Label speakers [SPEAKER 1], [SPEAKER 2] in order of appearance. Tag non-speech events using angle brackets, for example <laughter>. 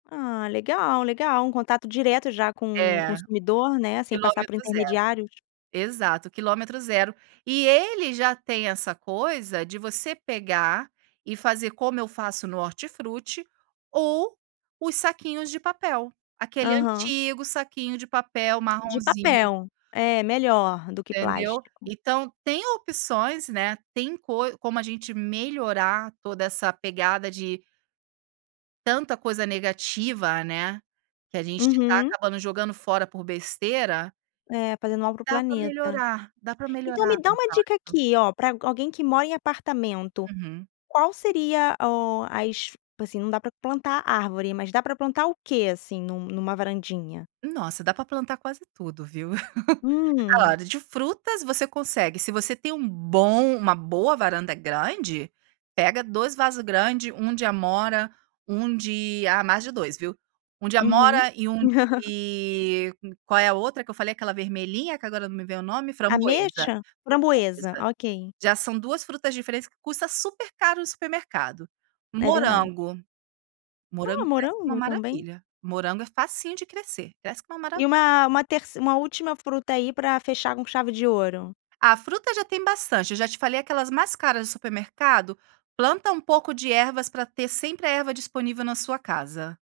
[SPEAKER 1] Ah legal, legal, um contato direto já com o
[SPEAKER 2] É,
[SPEAKER 1] consumidor, né, sem passar por
[SPEAKER 2] quilômetro 0,
[SPEAKER 1] intermediários?
[SPEAKER 2] exato, quilometro 0, e ele já tem essa coisa de você pegar e fazer, como eu faço no hortifruti, ou os saquinhos de papel, aquele
[SPEAKER 1] Aham.
[SPEAKER 2] antigo saquinho de papel
[SPEAKER 1] De
[SPEAKER 2] marronzinho.
[SPEAKER 1] papel, é melhor do que
[SPEAKER 2] Entendeu,
[SPEAKER 1] plástico.
[SPEAKER 2] então, tem opções, né, tem coi como a gente melhorar, toda essa pegada de tanta coisa negativa, né, que a gente tá
[SPEAKER 1] Uhum.
[SPEAKER 2] acabando jogando fora por besteira
[SPEAKER 1] É, fazendo algo para o
[SPEAKER 2] dá pra
[SPEAKER 1] planeta,
[SPEAKER 2] melhorar, dá pra
[SPEAKER 1] então, me
[SPEAKER 2] melhorar
[SPEAKER 1] dá uma dica
[SPEAKER 2] exato.
[SPEAKER 1] aqui, ó, pra alguém que mora em apartamento,
[SPEAKER 2] Uhum.
[SPEAKER 1] qual seria, ó, as assim, não dá pra plantar árvore, mas dá pra plantar o que, assim, em num numa varandinha?
[SPEAKER 2] Nossa, dá pra plantar quase tudo viu. <chuckles>
[SPEAKER 1] Hum.
[SPEAKER 2] Salada de frutas você consegue, se você tem um bom uma boa varanda grande, pega 2 vaso grande, 1 de amora, 1 de ah mais de 2 viu, 1 de
[SPEAKER 1] Uhum.
[SPEAKER 2] amora e 1
[SPEAKER 1] <chuckles>
[SPEAKER 2] de qual é a outra que eu falei, aquela vermelhinha que agora não me vem o nome? Framboesa,
[SPEAKER 1] Ameixa? Framboesa,
[SPEAKER 2] framboesa,
[SPEAKER 1] ok.
[SPEAKER 2] já são 2 frutas diferentes que custa super caro no supermercado.
[SPEAKER 1] É verdade.
[SPEAKER 2] Morango, morango
[SPEAKER 1] Ó,
[SPEAKER 2] cresce como uma
[SPEAKER 1] morango também?
[SPEAKER 2] maravilha, morango é facinho de crescer, cresce como uma mara
[SPEAKER 1] E uma uma terçe uma última fruta aí, pra fechar com chave de ouro.
[SPEAKER 2] Ah, fruta já tem bastante, eu já te falei aquelas mais caras do supermercado, planta um pouco de ervas, pra ter sempre a erva disponível na sua casa.